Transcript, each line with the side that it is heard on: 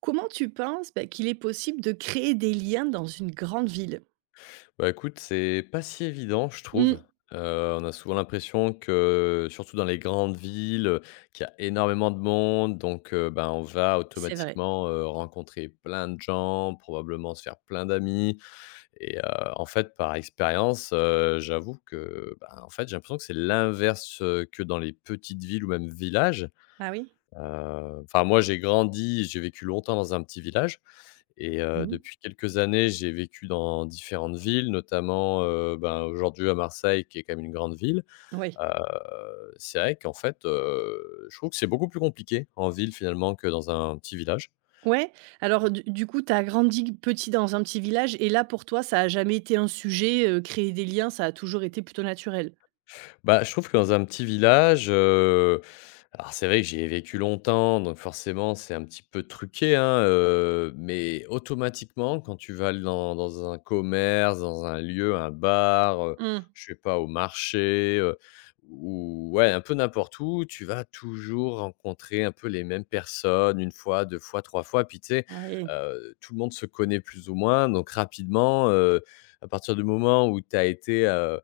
right: Comment tu penses, bah, qu'il est possible de créer des liens dans une grande ville?
left: Bah, écoute, c'est pas si évident, je trouve.
right: Mmh.
left: On a souvent l'impression que, surtout dans les grandes villes, qu'il y a énormément de monde, donc ben, on va
right: C'est vrai.
left: automatiquement, rencontrer plein de gens, probablement se faire plein d'amis. Et en fait, par expérience, j'avoue que, ben, en fait, j'ai l'impression que c'est l'inverse, que dans les petites villes ou même villages.
right: Ah oui?
left: Enfin, moi, j'ai grandi, j'ai vécu longtemps dans un petit village et
right: Mmh.
left: depuis quelques années, j'ai vécu dans différentes villes, notamment, ben, aujourd'hui à Marseille qui est quand même une grande ville.
right: Oui.
left: C'est vrai qu'en fait, je trouve que c'est beaucoup plus compliqué en ville finalement que dans un petit village.
right: Ouais? Alors du coup, tu as grandi petit dans un petit village et là, pour toi, ça a jamais été un sujet, créer des liens, ça a toujours été plutôt naturel?
left: Bah, je trouve que dans un petit village, alors c'est vrai que j'y ai vécu longtemps, donc forcément c'est un petit peu truqué, hein, mais automatiquement quand tu vas dans un commerce, dans un lieu, un bar,
right: Mmh,
left: je sais pas, au marché, ou ouais, un peu n'importe où, tu vas toujours rencontrer un peu les mêmes personnes une fois, 2 fois, 3 fois, puis tu sais,
right: oui.
left: tout le monde se connaît plus ou moins, donc rapidement, à partir du moment où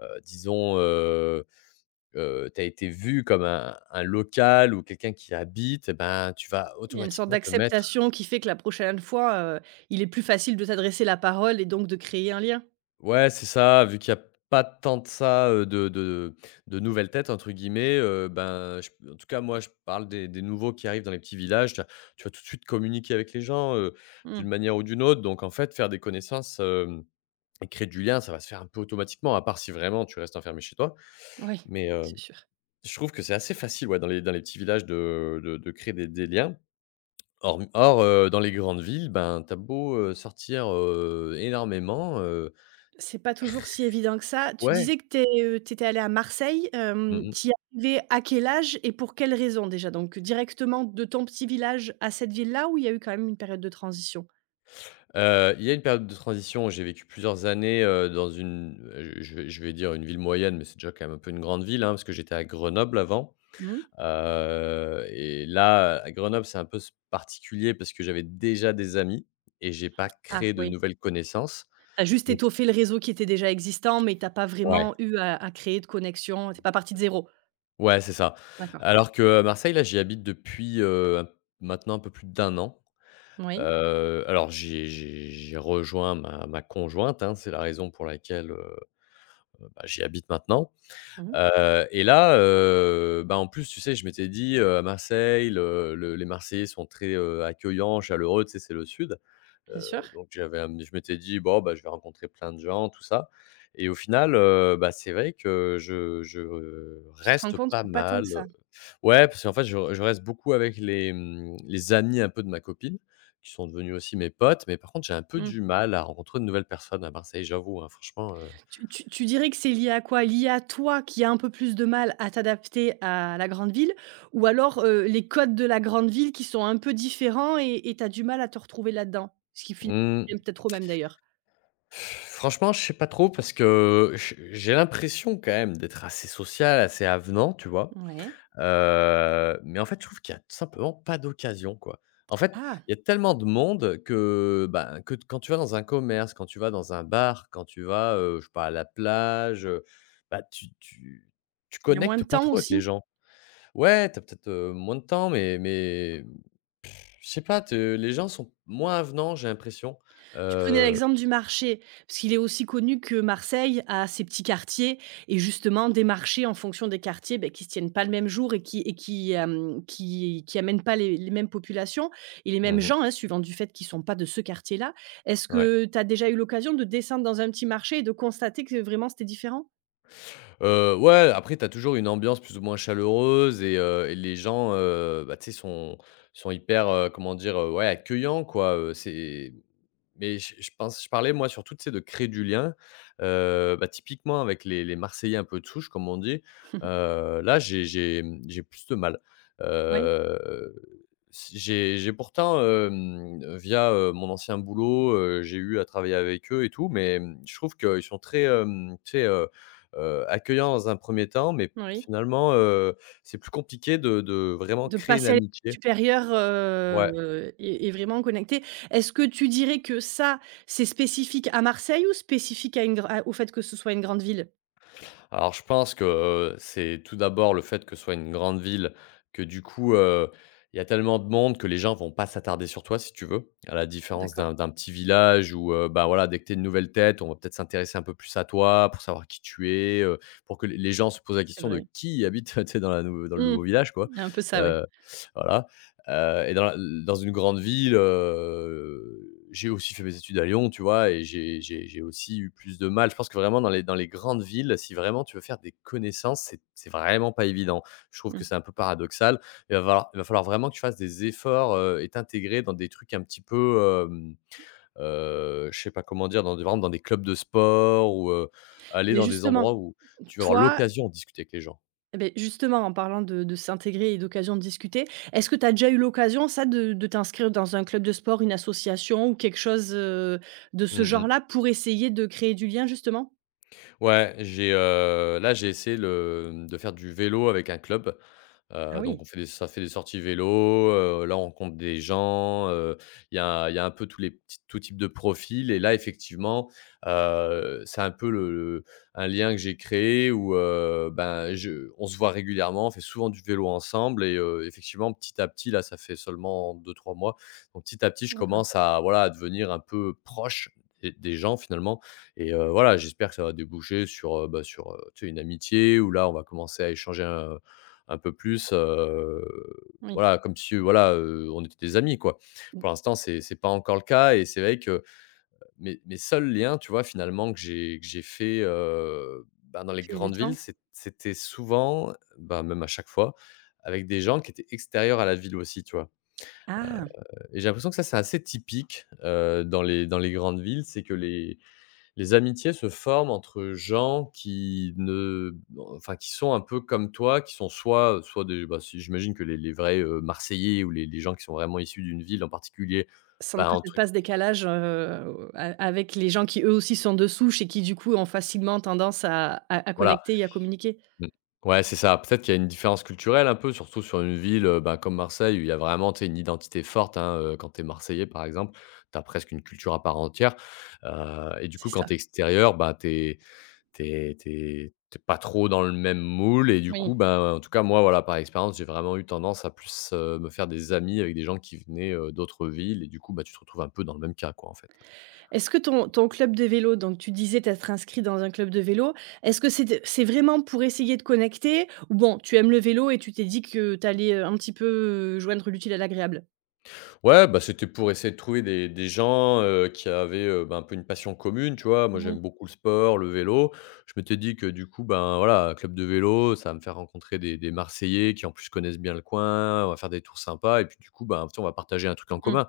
left: heu, disons, euh, tu as été vu comme un local ou quelqu'un qui habite, et ben, tu vas
right: Il y a une sorte
left: automatiquement te mettre.
right: d'acceptation qui fait que la prochaine fois, il est plus facile de t'adresser la parole et donc de créer un lien?
left: Ouais, c'est ça, vu qu'il y a pas tant de ça, de «nouvelles têtes» entre guillemets, ben, je en tout cas, moi, je parle des nouveaux qui arrivent dans les petits villages. Tu vas tout de suite communiquer avec les gens,
right: Mmh,
left: d'une manière ou d'une autre, donc en fait, faire des connaissances, et créer du lien, ça va se faire un peu automatiquement, à part si vraiment tu restes enfermé chez toi,
right: oui,
left: mais
right: c'est sûr.
left: je trouve que c'est assez facile, ouais, dans les petits villages de créer des liens. Horm or, dans les grandes villes, ben, t'as beau, sortir, énormément,
right: C'est pas toujours si évident que ça. Tu
left: ouais,
right: disais que tu allé à Marseille,
left: mmh mh.
right: tu es arrivé à quel âge et pour quelle raison déjà? Donc directement de ton petit village à cette ville-là où il y a eu quand même une période de transition?
left: Il y a une période de transition où j'ai vécu plusieurs années, dans une, je vais dire une ville moyenne, mais c'est déjà quand même un peu une grande ville, hein, parce que j'étais à Grenoble avant.
right: Mmh.
left: Et là, à Grenoble, c'est un peu s particulier parce que j'avais déjà des amis et j'ai pas
right: Ah
left: créé de
right: oui,
left: nouvelles connaissances.
right: t'as juste
left: Mais
right: étoffé le réseau qui était déjà existant, mais t'as pas
left: ouais,
right: vraiment eu à créer de connexion. T'es pas partie de zéro.
left: ouais, c'est ça.
right: D'accord.
left: Alors que à Marseille, là, j'y habite depuis, maintenant un peu plus d'un an.
right: Oui.
left: Alors j'ai rejoint ma conjointe, hein, c'est la raison pour laquelle, bah, j'y habite maintenant.
right: Mmh.
left: Et là, bah, en plus, tu sais, je m'étais dit, à Marseille, le les Marseillais sont très, accueillants, chaleureux, tu sais, c'est le sud.
right: Bien sûr.
left: Donc j'avais amené je m'étais dit: «Bon, bah, je vais rencontrer plein de gens, tout ça». Et au final, bah, c'est vrai que je
right: Tu te rends
left: reste
right: compte
left: pas
right: que pas tant que
left: mal.
right: ça.
left: Ouais, parce qu'en fait, je reste beaucoup avec les amis un peu de ma copine, qui sont devenus aussi mes potes, mais par contre, j'ai un peu
right: Mmh.
left: du mal à rencontrer de nouvelles personnes à Marseille, j'avoue, hein,
right: Tu dirais que c'est lié à quoi? Lié à toi qui a un peu plus de mal à t'adapter à la grande ville? Ou alors, les codes de la grande ville qui sont un peu différents et tu as du mal à te retrouver là-dedans? Ce qui finit
left: mmh,
right: peut-être au même d'ailleurs.
left: franchement, je sais pas trop parce que j'ai l'impression quand même d'être assez social, assez avenant, tu vois?
right: Ouais.
left: Mais en fait, je trouve qu'il y a tout simplement pas d'occasion, quoi. En fait,
right: Ah,
left: il y a tellement de monde que, ben, que quand tu vas dans un commerce, quand tu vas dans un bar, quand tu vas, je sais pas, à la plage, bah, tu
right: il y a moins de
left: connectes pas
right: temps
left: trop avec les
right: aussi?
left: gens. Ouais, t'as peut-être, moins de temps, mais, je sais pas, te les gens sont moins avenants, j'ai l'impression.
right: Tu prenais
left: Heu,
right: l'exemple du marché, parce qu'il est aussi connu que Marseille a ses petits quartiers et justement des marchés en fonction des quartiers, ben qui se tiennent pas le même jour et qui, hem, qui amènent pas les mêmes populations et les mêmes
left: mmh
right: gens, hein, suivant du fait qu'ils sont pas de ce quartier-là. Est-ce
left: ouais.
right: que tu as déjà eu l'occasion de descendre dans un petit marché et de constater que vraiment c'était différent?
left: Ouais, après t'as toujours une ambiance plus ou moins chaleureuse et les gens, bah, tu sais, sont hyper, comment dire? Ouais, accueillants quoi, c'est mais je parlais moi surtout, tu sais, de créer du lien, bah, typiquement avec les Marseillais un peu de souche comme on dit, là j'ai plus de mal.
right: Oui,
left: Heu, Si j'ai pourtant, via, mon ancien boulot, j'ai eu à travailler avec eux et tout, mais, je trouve qu'ils sont très, tu sais, accueillants dans un premier temps, mais
right: oui.
left: finalement, c'est plus compliqué de vraiment
right: De
left: créer une
right: passer à l'étape
left: amitié.
right: supérieure,
left: Ouais.
right: et vraiment connecter. Est-ce que tu dirais que ça, c'est spécifique à Marseille ou spécifique à une gr à au fait que ce soit une grande ville?
left: Alors, je pense que, c'est tout d'abord le fait que ce soit une grande ville, que du coup, il y a tellement de monde que les gens vont pas s'attarder sur toi, si tu veux. À la différence
right: D'accord,
left: d'un petit village où, bah, voilà, dès que tu es une nouvelle tête, on va peut-être s'intéresser un peu plus à toi pour savoir qui tu es, pour que les gens se posent la
right: c'est
left: question de
right: vrai.
left: qui habite, tu sais, dans la nou dans le
right: Mmh,
left: nouveau village, quoi.
right: il y a un peu ça, oui.
left: Heu, voilà. Et dans la dans une grande ville, j'ai aussi fait mes études à Lyon, tu vois? Et j'ai aussi eu plus de mal. Je pense que vraiment dans les grandes villes, si vraiment tu veux faire des connaissances, c'est vraiment pas évident. Je trouve que c'est un peu paradoxal. Il va falloir vraiment que tu fasses des efforts, et t'intégrer dans des trucs un petit peu, je sais pas comment dire, dans des vraiment dans des clubs de sport ou, aller
right: Mais
left: dans des
right: justement,
left: endroits où tu vas avoir
right: toi,
left: l'occasion de discuter avec les gens.
right: eh beh, justement, en parlant de s'intégrer et d'occasion de discuter, est-ce que tu as déjà eu l'occasion, ça, de t'inscrire dans un club de sport, une association ou quelque chose, de ce
left: Mmh mmh.
right: genre-là pour essayer de créer du lien, justement?
left: Ouais, là, j'ai essayé de faire du vélo avec un club.
right: Ah
left: Donc on
right: oui,
left: fait des ça fait des sorties vélo, là on rencontre des gens, il y a un peu tous les petits tout types de profils et là effectivement, c'est un peu le un lien que j'ai créé où, ben, je on se voit régulièrement, on fait souvent du vélo ensemble et effectivement petit à petit, là, ça fait seulement deux trois mois, donc petit à petit je
right: d'accord,
left: commence à, voilà, à devenir un peu proche des gens finalement. Et voilà, j'espère que ça va déboucher sur, tu sais, une amitié où là, on va commencer à échanger un peu plus,
right: oui,
left: voilà, comme si, voilà, on était des amis, quoi. Pour l'instant, c'est pas encore le cas et c'est vrai que mes seuls liens, tu vois, finalement, que j'ai fait, bah, dans
right: au
left: les
right: fil du
left: grandes villes,
right: temps.
left: c'était souvent, bah, même à chaque fois, avec des gens qui étaient extérieurs à la ville aussi, tu vois?
right: Ah!
left: Et j'ai l'impression que ça, c'est assez typique, dans les grandes villes, c'est que les amitiés se forment entre gens qui ne enfin, qui sont un peu comme toi, qui sont soit, soit si j'imagine que les vrais, Marseillais ou les gens qui sont vraiment issus d'une ville en particulier,
right: Sans
left: bah, un
right: peut-être
left: truc
right: pas ce décalage, a avec les gens qui eux aussi sont de souche et qui du coup ont facilement tendance à
left: voilà.
right: connecter et à communiquer.
left: Mmh. Ouais, c'est ça. Peut-être qu'il y a une différence culturelle un peu, surtout sur une ville, bah, comme Marseille où il y a vraiment, tu sais, une identité forte, hein, quand tu es marseillais, par exemple, tu as presque une culture à part entière, et du
right: C'est
left: coup,
right: ça,
left: quand tu es extérieur, bah, tu T'es es tu pas trop dans le même moule et du coup,
right: oui.
left: ben, en tout cas, moi, voilà, par expérience, j'ai vraiment eu tendance à plus, me faire des amis avec des gens qui venaient, d'autres villes et du coup, bah, tu te retrouves un peu dans le même cas, quoi, en fait.
right: Est-ce que ton club de vélo, donc tu disais t'être inscrit dans un club de vélo, est-ce que c'est vraiment pour essayer de connecter ou bon, tu aimes le vélo et tu t'es dit que tu allais, un petit peu, joindre l'utile à l'agréable?
left: Ouais, bah, c'était pour essayer de trouver des gens, qui avaient, ben, un peu une passion commune, tu vois? Moi,
right: Oui.
left: j'aime beaucoup le sport, le vélo. Je m'étais dit que du coup, ben, voilà, un club de vélo, ça va me faire rencontrer des Marseillais qui, en plus, connaissent bien le coin, on va faire des tours sympas et puis, du coup, ben, tu sais, on va partager un truc en
right: Mmh.
left: commun.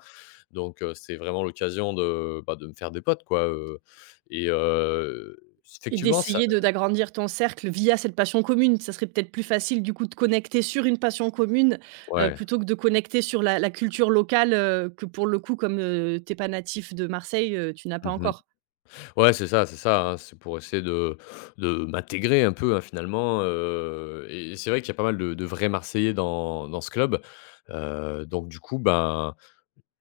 left: Donc, c'est vraiment l'occasion de, bah, de me faire des potes, quoi, et
right: Et
left: effectivement ça
right: d'essayer de d'agrandir ton cercle via cette passion commune. Ça serait peut-être plus facile du coup de connecter sur une passion commune,
left: ouais.
right: plutôt que de connecter sur la culture locale, que pour le coup comme, tu pas natif de Marseille, tu n'as pas
left: Mmh.
right: encore.
left: Ouais, c'est ça, hein. C'est pour essayer de m'intégrer un peu, hein, finalement, et c'est vrai qu'il y a pas mal de vrais Marseillais dans ce club, donc du coup, ben,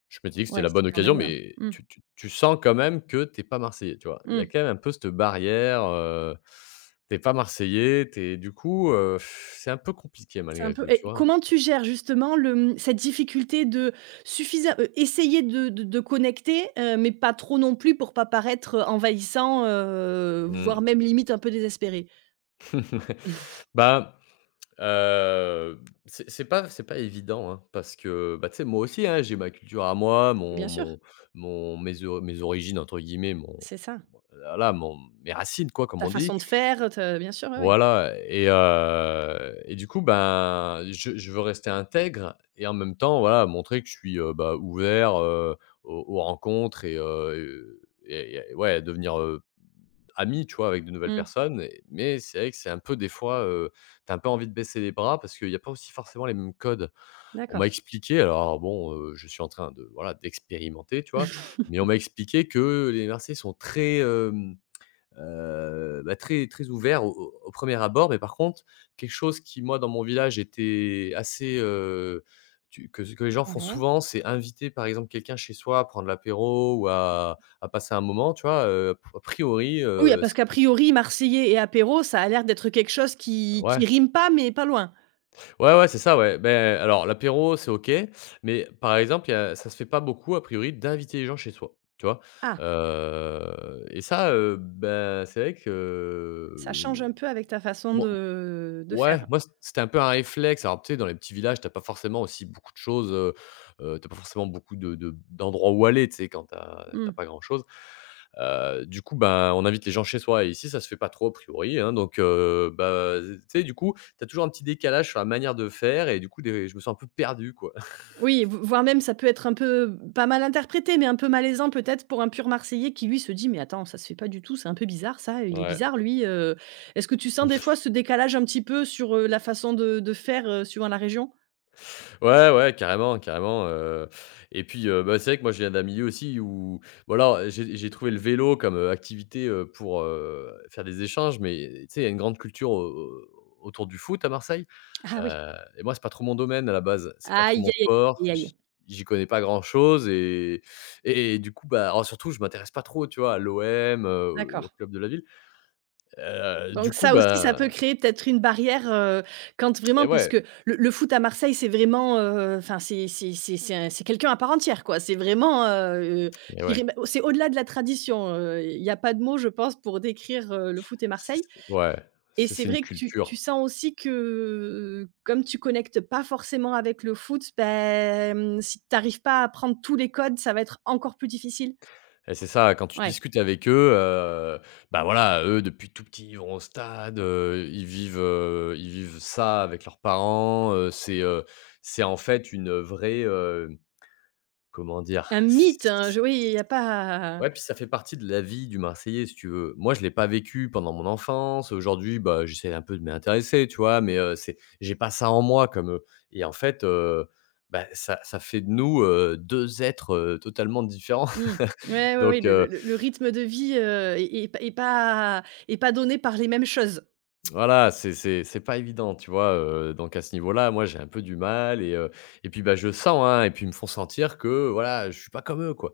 left: je m'étais dit que c'était
right: Ouais,
left: la
right: c'est
left: bonne
right: quand
left: occasion,
right: même,
left: mais
right: mmh,
left: tu sens quand même que t'es pas Marseillais, tu vois? Il y a
right: mmh,
left: quand même un peu cette barrière, tu pas Marseillais, t'es du coup, c'est un peu compliqué
right: c'est un
left: malgré
right: peu
left: tout,
right: et
left: tu vois?
right: comment tu gères justement le, cette difficulté de suffisa essayer de connecter, mais pas trop non plus pour pas paraître, envahissant, voire
left: Mmh.
right: même limite un peu désespéré?
left: Bah, heu, c'est c'est pas évident, hein, parce que, bah, tu sais, moi aussi, hein, j'ai ma culture à moi, mon
right: Bien sûr,
left: mon mon mes «origines» entre guillemets, mon
right: c'est ça.
left: voilà, mon mes racines quoi, comme
right: Ta
left: on dit.
right: façon de faire, te bien sûr, oui, oui.
left: Voilà et et du coup, ben, je veux rester intègre et en même temps, voilà, montrer que je suis, bah, ouvert, aux rencontres et ouais, devenir, amis, tu vois, avec de nouvelles
right: Mmh.
left: personnes. Mais c'est vrai que c'est un peu des fois, t'as un peu envie de baisser les bras parce qu'il n'y a pas aussi forcément les mêmes codes. On m'a
right: D'accord.
left: expliqué, alors bon, je suis en train de voilà d'expérimenter, tu vois, mais on m'a expliqué que les Marseillais sont très bah, très très ouverts au premier abord, mais par contre quelque chose qui moi dans mon village était que les gens font
right: Ouais.
left: souvent, c'est inviter par exemple quelqu'un chez soi à prendre l'apéro à passer un moment, tu vois. A priori,
right: Oui, ah, parce
left: c'est…
right: qu'a priori, marseillais et apéro, ça a l'air d'être quelque chose qui
left: Ouais,
right: qui rime pas, mais pas loin.
left: ouais, ouais, c'est ça, ouais. Beh, alors l'apéro, c'est OK, mais par exemple, il y a ça se fait pas beaucoup a priori d'inviter les gens chez soi, tu vois?
right: Ah,
left: Et ça, bah, c'est vrai que,
right: ça change un peu avec ta façon
left: moi
right: de faire.
left: ouais, moi, c'était un peu un réflexe. Alors, tu sais, dans les petits villages, t'as pas forcément aussi beaucoup de choses, tu pas forcément beaucoup de d'endroits où aller, tu sais, quand t'as
right: Mmh.
left: pas grand-chose. Du coup, ben, on invite les gens chez soi et ici, ça se fait pas trop a priori, hein, donc bah, tu sais, du coup, t'as toujours un petit décalage sur la manière de faire et du coup, des je me sens un peu perdu, quoi.
right: Oui, v voire même ça peut être un peu pas mal interprété, mais un peu malaisant peut-être pour un pur marseillais qui, lui, se dit: «Mais attends, ça se fait pas du tout, c'est un peu bizarre ça, il est
left: Ouais.
right: bizarre lui», est-ce que tu sens des fois ce décalage un petit peu sur, la façon de faire, suivant la région?
left: Ouais, ouais, carrément, carrément, et puis, bah, c'est vrai que moi, je viens d'un milieu aussi où voilà, j'ai trouvé le vélo comme, activité, pour, faire des échanges, mais tu sais, il y a une grande culture au autour du foot à Marseille,
right: Ah oui.
left: et moi, c'est pas trop mon domaine à la base, c'est pas
right: Aïe,
left: trop
right: aïe,
left: mon sport,
right: aïe, aïe, aïe.
left: j'y connais pas grand-chose et du coup, bah, alors surtout, je m'intéresse pas trop, tu vois, à l'OM, au
right: D'accord.
left: club de la ville, du
right: Donc
left: coup,
right: ça aussi, ça peut
left: bah
right: créer peut-être une barrière, quand vraiment
left: et
right: parce
left: ouais
right: que le foot à Marseille, c'est vraiment, enfin, c'est quelqu'un à part entière, quoi. C'est vraiment, je
left: et ouais,
right: dirais même c'est au-delà de la tradition, il y a pas de mots, je pense, pour décrire, le foot et
left: c
right: Marseille
left: ouais,
right: et c'est
left: c'est une
right: vrai que tu
left: culture.
right: sens aussi que, comme tu connectes pas forcément avec le foot, ben, si tu arrives pas à prendre tous les codes, ça va être encore plus difficile.
left: Et c'est ça, quand tu
right: Ouais,
left: discutes avec eux, bah, voilà, eux, depuis tout petit, ils vont au stade, ils vivent ça avec leurs parents, c'est en fait une vraie, comment dire?
right: un
left: C
right: mythe, hein,
left: c
right: je oui, il y a pas.
left: Ouais, puis ça fait partie de la vie du Marseillais, si tu veux. Moi, je ne l'ai pas vécu pendant mon enfance, aujourd'hui, bah, j'essaie un peu de m'y intéresser, tu vois? Mais, c'est j'ai pas ça en moi comme eux et en fait, bah, ça fait de nous, 2 êtres, totalement différents.
right: Mmh. Ouais, ouais, oui,
left: Donc,
right: le rythme de vie, est pas donné par les mêmes choses.
left: voilà, c'est pas évident, tu vois? Donc à ce niveau-là, moi, j'ai un peu du mal et puis, bah, je sens, hein et puis ils me font sentir que, voilà, je suis pas comme eux, quoi.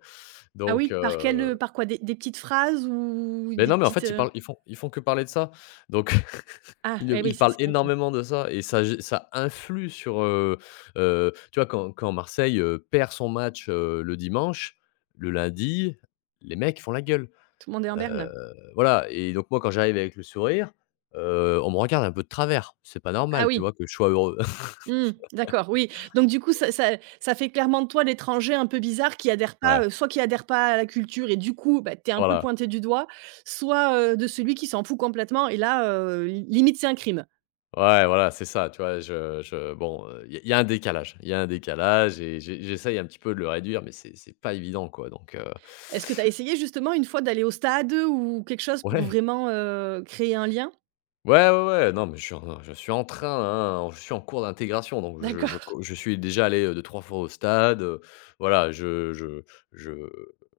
right: Ah
left: Donc
right: oui, par quel, par quoi? Des petites phrases ou
left: beh,
right: des
left: non, mais en
right: petites,
left: fait, ils parlent ils font que parler de ça. Donc
right: ah,
left: ils
right: eh oui,
left: ils
right: ça
left: parlent
right: c'est vrai que
left: énormément de ça et ça influe sur, tu vois, quand Marseille, perd son match, le dimanche, le lundi, les mecs, ils font la gueule.
right: tout le monde est en
left: Heu,
right: berne.
left: voilà et donc moi, quand j'arrive avec le sourire, on me regarde un peu de travers. C'est pas
right: Ah
left: normal, tu
right: oui,
left: vois, que je sois heureux.
right: mmh, d'accord, oui. Donc du coup, ça fait clairement de toi l'étranger un peu bizarre qui adhère
left: Ouais,
right: pas, soit qui adhère pas à la culture et du coup, bah, tu es un peu
left: voilà.
right: pointé du doigt, soit, de celui qui s'en fout complètement et là, li limite c'est un crime.
left: Ouais, voilà, c'est ça, tu vois? Je Bon, il y a y a un décalage. Il y a un décalage et j'essaye un petit peu de le réduire, mais c'est pas évident, quoi, donc
right: Est-ce que tu as essayé justement une fois d'aller au stade ou quelque chose pour
left: ouais.
right: vraiment, créer un lien?
left: Ouais, ouais, ouais, non, mais je suis en train, hein, je suis en cours d'intégration, donc
right: D'accord.
left: je suis déjà allé, 2-3 fois au stade, voilà, je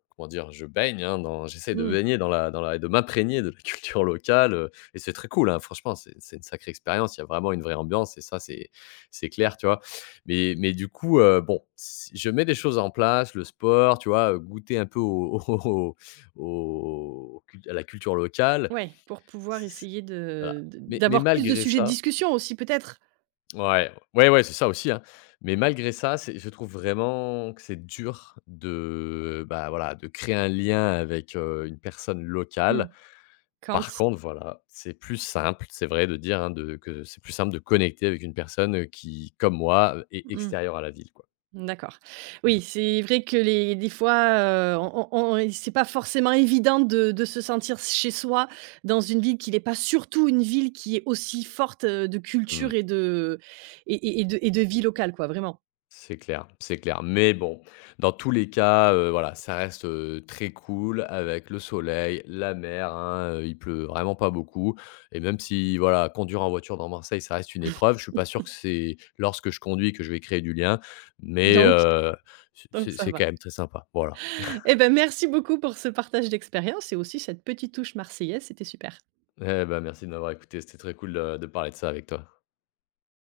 left: comment dire? Je baigne, hein, dans j'essaie de
right: Mmh,
left: baigner dans la et de m'imprégner de la culture locale, et c'est très cool, hein, franchement, c'est une sacrée expérience, il y a vraiment une vraie ambiance et ça, c'est clair, tu vois? Mais du coup, bon, si je mets des choses en place, le sport, tu vois? Goûter un peu au au au au à la culture locale.
right: ouais, pour pouvoir
left: C c
right: essayer
left: Voilà.
right: de
left: Mais
right: d'avoir plus de
left: malgré
right: sujets de
left: ça
right: discussion aussi peut-être?
left: Ouais, ouais, ouais, c'est ça aussi, hein. Mais malgré ça, c'est je trouve vraiment que c'est dur de, bah, voilà, de créer un lien avec, une personne
right: Mmh,
left: locale.
right: quand
left: Par contre, voilà, c'est plus simple, c'est vrai de dire, hein, de que c'est plus simple de connecter avec une personne qui, comme moi, est
right: mmh,
left: extérieure à la ville, quoi.
right: d'accord. Oui, c'est vrai que les des fois, on c'est pas forcément évident de se sentir chez soi dans une ville qui n'est pas, surtout une ville qui est aussi forte, de
left: Mmh.
right: culture et et de vie locale quoi, vraiment.
left: C'est clair, c'est clair. Mais bon, dans tous les cas, voilà, ça reste, très cool avec le soleil, la mer, hein, il pleut vraiment pas beaucoup et même si, voilà, conduire en voiture dans Marseille, ça reste une épreuve, je suis pas sûr que c'est lorsque je conduis que je vais créer du lien, mais
right: Donc donc
left: c'est
right: ça
left: c'est
right: va.
left: quand même très sympa, voilà.
right: Eh ben, merci beaucoup pour ce partage d'expérience et aussi cette petite touche marseillaise, c'était super.
left: Eh ben merci de m'avoir écouté, c'était très cool de parler de ça avec toi.